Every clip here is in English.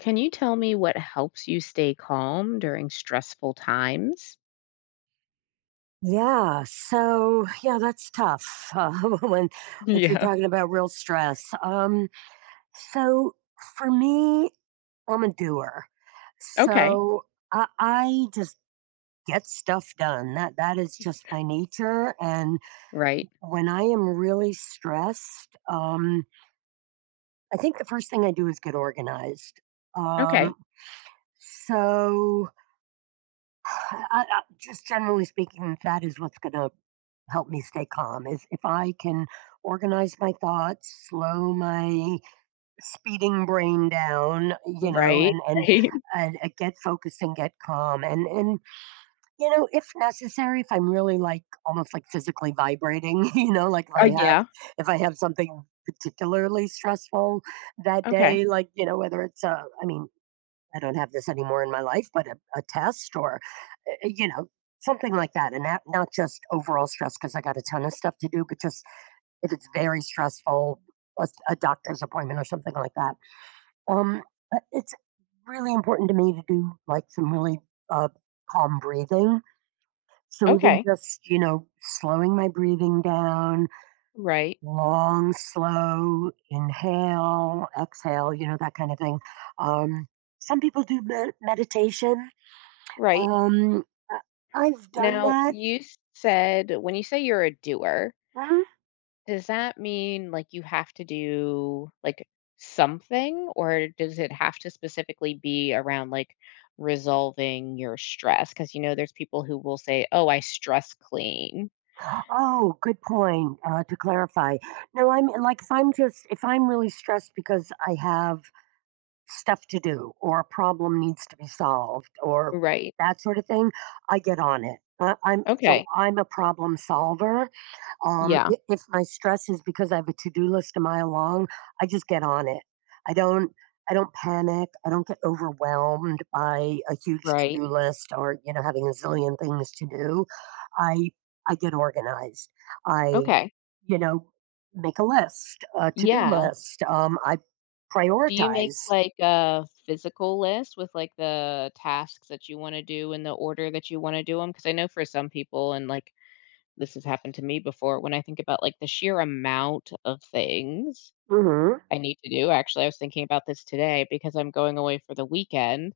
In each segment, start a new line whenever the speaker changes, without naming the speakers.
Can you tell me what helps you stay calm during stressful times?
Yeah, so yeah, that's tough, when if you're
Yeah.
talking about real stress. So for me, I'm a doer.
Okay.
So I just get stuff done. That is just my nature, and
Right.
when I am really stressed, I think the first thing I do is get organized. Um,
Okay.
so just generally speaking, that is what's going to help me stay calm is if I can organize my thoughts, slow my speeding brain down, you know,
Right.
and and
Right.
and uh, get focused and get calm, and if necessary, if I'm really like almost like physically vibrating, you know, like if I
Uh,
have
yeah.
if I have something particularly stressful that
Okay.
day, like you know, whether it's a, I mean. I don't have this anymore in my life, but a test or uh, you know, something like that, and that not just overall stress because I got a ton of stuff to do, but just if it's very stressful, a doctor's appointment or something like that. Um, it's really important to me to do, like, some really, uh, calm breathing. So even
Okay.
just, you know, slowing my breathing down,
Right.
long, slow inhale, exhale, you know, that kind of thing. Um, some people do meditation.
Right.
Um, uh, I've done
Now,
that.
you said when you say you're a doer,
Mm.
does that mean like you have to do like something or does it have to specifically be around like resolving your stress? Because there's people who will say, oh, I stress clean.
Oh, good point, to clarify. No, I'm like, if I'm really stressed because I have stuff to do or a problem needs to be solved or
Right.
that sort of thing, I get on it. I, I'm so
Okay.
I'm a problem solver.
Yeah,
I if my stress is because I have a to-do list a mile long, I just get on it. I don't I don't panic. I don't get overwhelmed by a huge
right.
to-do list or, you know, having a zillion things to do. I I get organized. I,
Okay.
you know, make a list, a to-do
Yeah.
list. I
Do you make
prioritize.
like a physical list with like the tasks that you want to do in the order that you want to do them? Because I know for some people, and like this has happened to me before, when I think about like the sheer amount of things
Mhm.
I need to do. Actually, I was thinking about this today because I'm going away for the weekend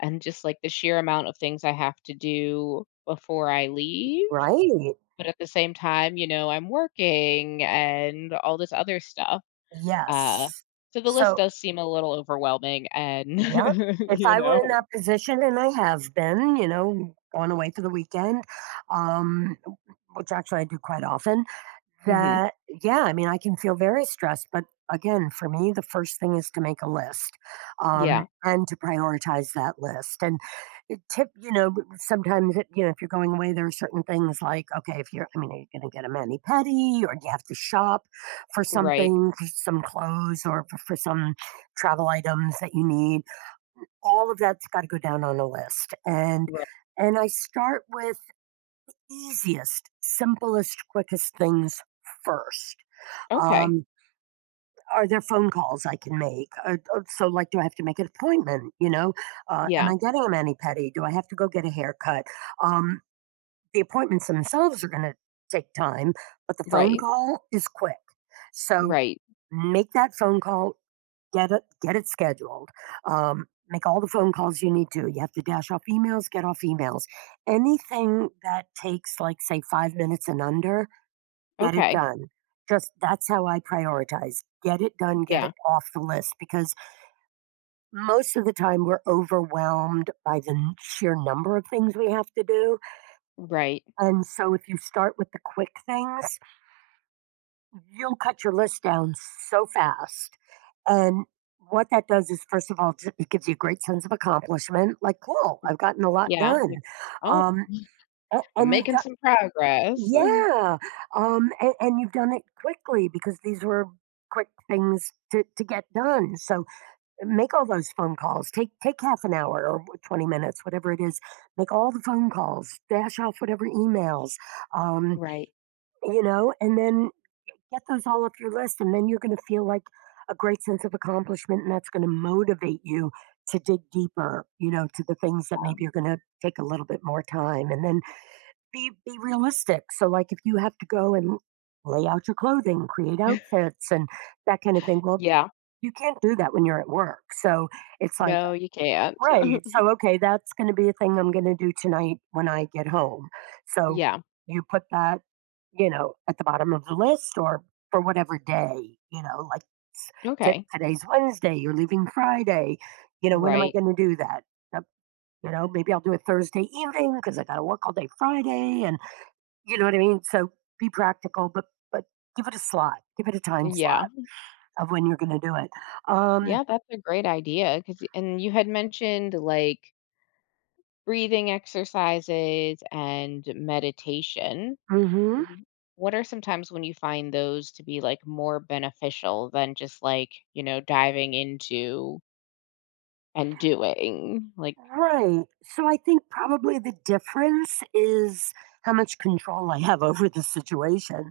and just like the sheer amount of things I have to do before I leave.
Right.
But at the same time, I'm working and all this other stuff. Uh,
Yes.
so the list
So.
does seem a little overwhelming and,
Yep. If
you
I were in
know
that position, and I have been, you know, gone away for the weekend, um, which actually I do quite often,
Mhm.
that, yeah, I mean, I can feel very stressed. But again, for me, the first thing is to make a list
Yeah.
and to prioritize that list. And it tip, you know, b- sometimes, if you're going away, there are certain things like, okay, if you're, I mean, are you going to get a mani pedi or do you have to shop for
Right.
something, for some clothes or for some travel items that you need? All of that's got to go down on a list,
Right.
and I start with easiest, simplest, quickest things first.
Okay.
um are there phone calls I can make? So, like, do I have to make an appointment? You know, am
Yeah.
I getting a mani pedi? Do I have to go get a haircut? um the appointments themselves are going to take time, but the phone
Right.
call is quick. So
Right.
make that phone call, get it scheduled. Make all the phone calls you need to. You have to dash off emails, get off emails, anything that takes like, say, 5 minutes and under, get it
Okay.
done. Just that's how I prioritize: get it done, get
Yeah.
it off the list, because most of the time we're overwhelmed by the sheer number of things we have to do.
Right.
And so if you start with the quick things, you'll cut your list down so fast. And what that does is, first of all, it gives you a great sense of accomplishment. Like, cool, I've gotten a lot
Yeah.
done.
Like, "Oh,
Um,
I'm
and you've
making
done,
some progress."
yeah. And you've done it quickly because these were quick things to get done. So make all those phone calls. Take half an hour or 20 minutes, whatever it is. Make all the phone calls, dash off whatever emails, um,
Right.
and then get those all off your list, and then you're going to feel like a great sense of accomplishment, and that's going to motivate you to dig deeper, you know, to the things that maybe you are going to take a little bit more time. And then be realistic. So, like, if you have to go and lay out your clothing, create outfits, and that kind of thing, well,
Yeah.
you can't do that when you're at work. So it's like.
No, you can't.
Right, so, okay, that's gonna be a thing I'm gonna do tonight when I get home. So
Yeah.
you put that, at the bottom of the list or for whatever day, you know, like, s
Okay.
today's Wednesday, you're leaving Friday, you know, when am I
Right.
gonna do that? Yep, you know, maybe I'll do it Thursday evening because I gotta work all day Friday and you know what I mean? So, be practical, but give it a slot, give it a time
Yeah.
slot of when you're gonna do it. Um
Yeah, that's a great idea, because and you had mentioned, like, breathing exercises and meditation.
Mhm.
W what are some times when you find those to be, like, more beneficial than just, like, diving into and doing? Like
Right. So I think probably the difference is how much control I have over the situation.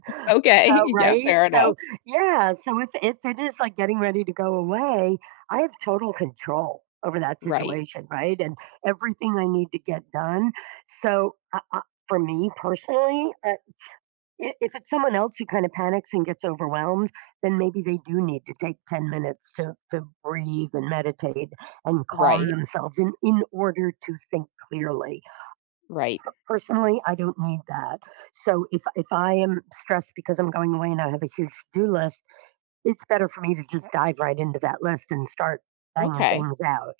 So,
okay, yeah,
right?
fair enough.
So, yeah. So if it is like getting ready to go away, I have total control over that
Right,
situation, right? And everything I need to get done. So, for me personally, if it's someone else who kind of panics and gets overwhelmed, then maybe they do need to take 10 minutes to breathe and meditate and calm
right,
themselves in order to think clearly.
right.
Personally, I don't need that. So if I am stressed because I'm going away and I have a huge to do list, it's better for me to just dive right into that list and start banging
Okay.
things out.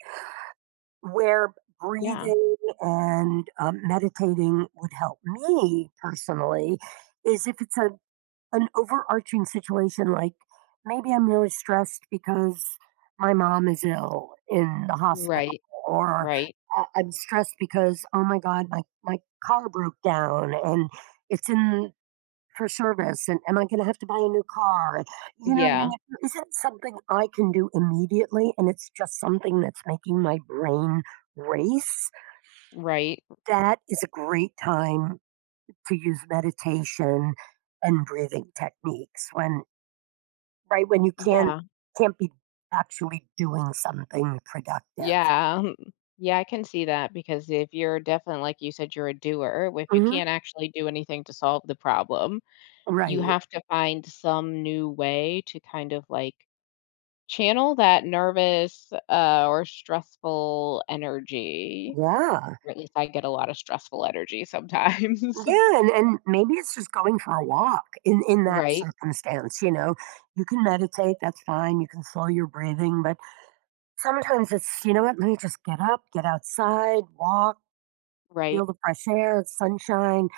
Where
Yeah.
breathing and meditating would help me personally is if it's a an overarching situation, like, maybe I'm really stressed because my mom is ill in the hospital,
Right,
or
right.
I'm stressed because, oh my god, my car broke down and it's in for service, and am I gonna have to buy a new car? You know what I mean?
Yeah.
It isn't something I can do immediately, and it's just something that's making my brain race.
Right.
That is a great time to use meditation and breathing techniques when. Right, when you can't
Yeah.
can't be actually doing something productive.
Yeah, yeah, I can see that because if you're definitely like you said, you're a doer, if you
Mhm,
can't actually do anything to solve the problem, you
right.
have to find some new way to kind of, like channel that nervous, or stressful energy,
Yeah.
or at least I get a lot of stressful energy sometimes.
Yeah, and maybe it's just going for a walk in that
Right,
circumstance, you know? You can meditate, that's fine, you can slow your breathing, but sometimes it's, "You know what? Let me just get up, get outside, walk,
right.
feel the fresh air, sunshine."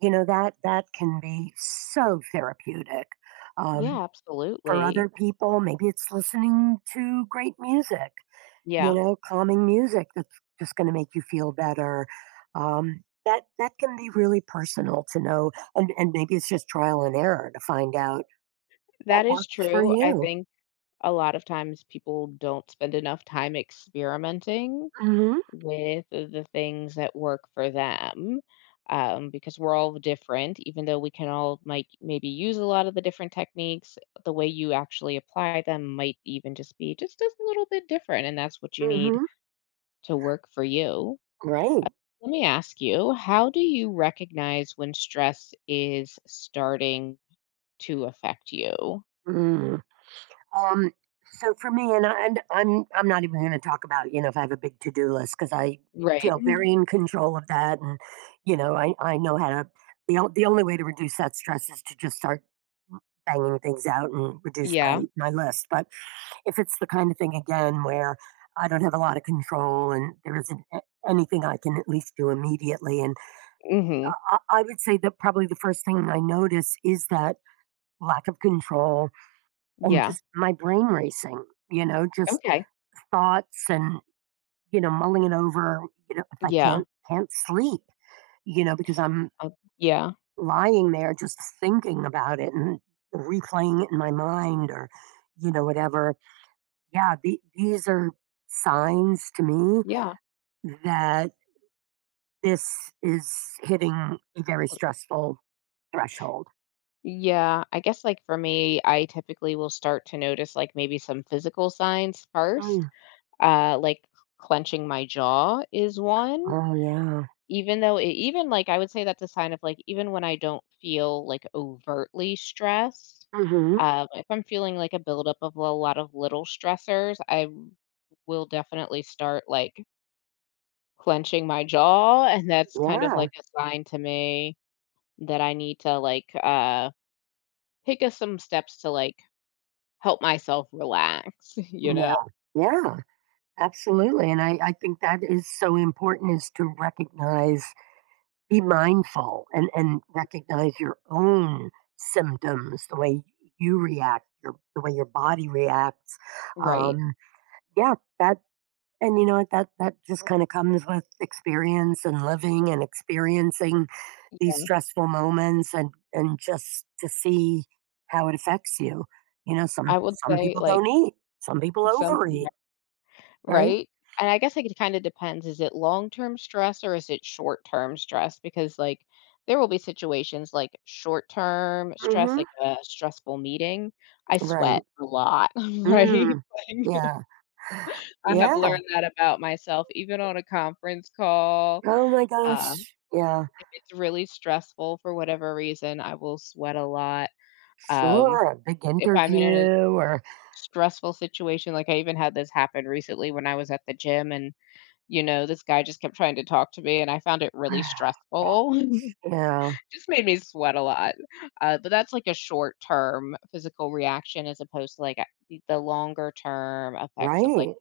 You know, that that can be so therapeutic. Um,
Yeah,
for
absolutely.
other people, maybe it's listening to great music. You
Yeah,
know, calming music that's just going to make you feel better. That can be really personal to know, and maybe it's just trial and error to find out
that
what
is
works for
true. I
you.
think a lot of times people don't spend enough time experimenting
Mm-hmm.
with the things that work for them, because we're all different, even though we can all might maybe use a lot of the different techniques, the way you actually apply them might even just be just a little bit different, and that's what you need
Mm-hmm.
to work for you.
Right.
Let me ask you, how do you recognize when stress is starting to affect you?
Mm. Um. So for me, and I'm not even going to talk about you know if I have a big to do list because I
Right.
feel very in control of that, and you know I know how to. The only way to reduce that stress is to just start banging things out and reduce
Yeah.
my list, but if it's the kind of thing again where I don't have a lot of control and there isn't anything I can at least do immediately. And
Mhm.
I would say that probably the first thing I notice is that lack of control and
Yeah.
just my brain racing, you know, just
Okay.
thoughts and, you know, mulling it over, you know, if I
Yeah.
can't sleep, you know, because I'm
Uh, yeah.
lying there just thinking about it and replaying it in my mind or, you know, whatever. Yeah, these are signs to me
Yeah.
that this is hitting a very stressful threshold.
Yeah, I guess like for me, I typically will start to notice like maybe some physical signs first.
Mm.
Like clenching my jaw is one,
Oh, yeah.
even though it, even like I would say that's a sign of like even when I don't feel like overtly stressed.
Hmm.
If I'm feeling like a buildup of a lot of little stressors, I will definitely start like clenching my jaw, and that's kind of
Yeah,
like a sign to me that I need to like take us some steps to like help myself relax, you know?
yeah, yeah, absolutely. And I think that is so important is to recognize, be mindful, and recognize your own symptoms, the way you react, the way your body reacts.
Right.
Um, yeah, that. And you know what? That that just kind of comes with experience and living and experiencing these stressful moments and just to see how it affects you. You know, some
I would
some
say,
people
like,
don't eat, some people
some
overeat, right?
right? And I guess, like, it kinda depends, is it long-term stress or is it short-term stress? Because, like, there will be situations like short-term stress,
Mhm.
like a stressful meeting, I
Right.
sweat a lot, right?
Mm. Yeah.
Like, I have
Yeah.
learned that about myself even on a conference call.
Oh my
Uh,
gosh. Yeah.
if it's really stressful for whatever reason, I will sweat a lot. Um,
Sure. A big
if I'm in an
interview or
stressful situation, like, I even had this happen recently when I was at the gym and, this guy just kept trying to talk to me and I found it really
gosh.
stressful.
Yeah.
Just made me sweat a lot. But that's like a short term physical reaction as opposed to like the longer term effects of like,
Right.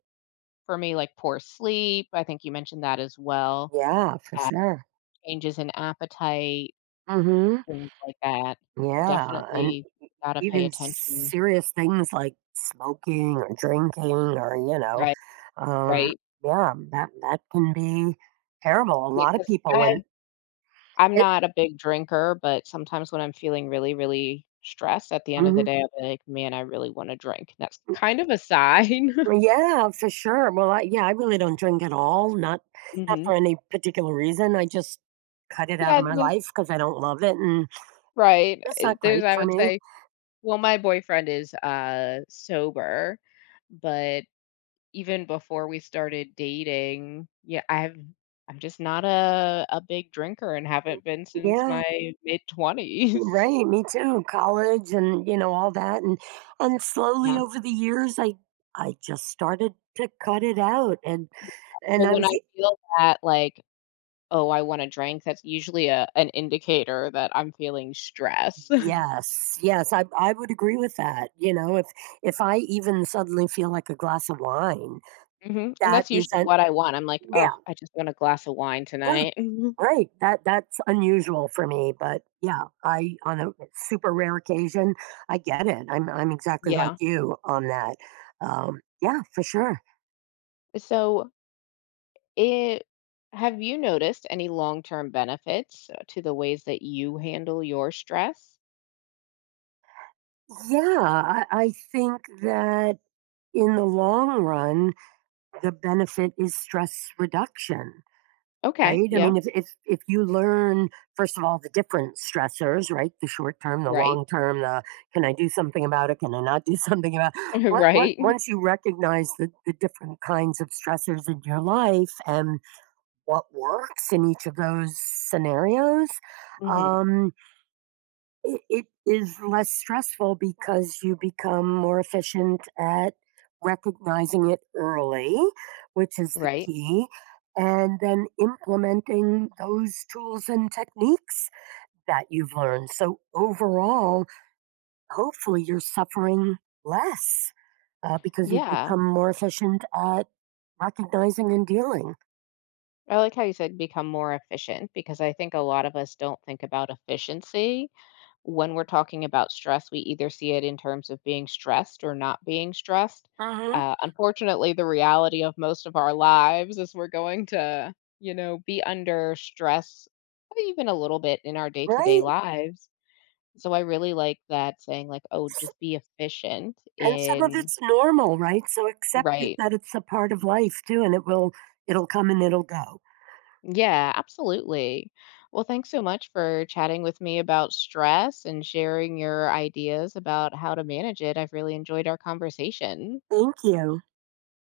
for me, like poor sleep. I think you mentioned that as well.
Yeah, for
Uh,
sure.
changes in appetite,
Mhm.
things like that.
Yeah, and
Definitely got to pay
even
attention.
serious things like smoking or drinking or, you know,
Right.
um,
Right.
yeah, that can be terrible. A lot of
Because
people when
I'm
it.
not a big drinker, but sometimes when I'm feeling really, really stressed at the end of the
Mhm.
day, I'll be like, "Man, I really wanna drink." And that's kind of a sign.
Yeah, for sure. Well, I, yeah, I really don't drink at all, not not
Mhm.
for any particular reason. I just cut it out
Yeah,
of my
the
life because I don't love it and
right.
it's
Eh,
not
there's
great
I
for
would
me.
say well, my boyfriend is, sober, but even before we started dating, yeah, I've I'm just not a big drinker and haven't been since
Yeah.
my mid-20s.
Right, me too. College and you know all that and slowly
Yeah.
over the years I just started to cut it out and
Yeah.
and
So
I
when
was
I
e-
feel that, like "Oh, I want a drink," that's usually a an indicator that I'm feeling stress.
yes, yes, I would agree with that. You know, if I even suddenly feel like a glass of wine,
Mhm, and
that
that's usually
isn't.
what I want. I'm like, "Oh,
Yeah,
I just want a glass of wine
yeah,
tonight."
right. That's unusual for me, but yeah, I on a super rare occasion, I get it. I'm exactly like
Yeah.
you on that. Yeah, for sure.
So, it have you noticed any long-term benefits to the ways that you handle your stress?
Yeah, I think that in the long run, the benefit is stress reduction,
Okay,
right? I
yeah,
mean, if you learn, first of all, the different stressors, right? The short term, the
right,
long term, the can I do something about it? Can I not do something about it? What,
right,
once you recognize the different kinds of stressors in your life and what works in each of those scenarios,
mhm,
um, it is less stressful because you become more efficient at recognizing it early, which is the
right.
key, and then implementing those tools and techniques that you've learned. So overall, hopefully you're suffering less, because you've
Yeah,
become more efficient at recognizing and dealing.
I like how you said become more efficient because I think a lot of us don't think about efficiency when we're talking about stress, we either see it in terms of being stressed or not being stressed.
Mhm.
Unfortunately, the reality of most of our lives is we're going to, be under stress even a little bit in our day to day
Right,
lives. So I really like that saying, like, oh, just be efficient
and some of
in,
it's normal, right? So accept it
right?
that it's a part of life too, and it'll come and it'll go.
Yeah, absolutely. Well, thanks so much for chatting with me about stress and sharing your ideas about how to manage it. I've really enjoyed our conversation.
Thank you.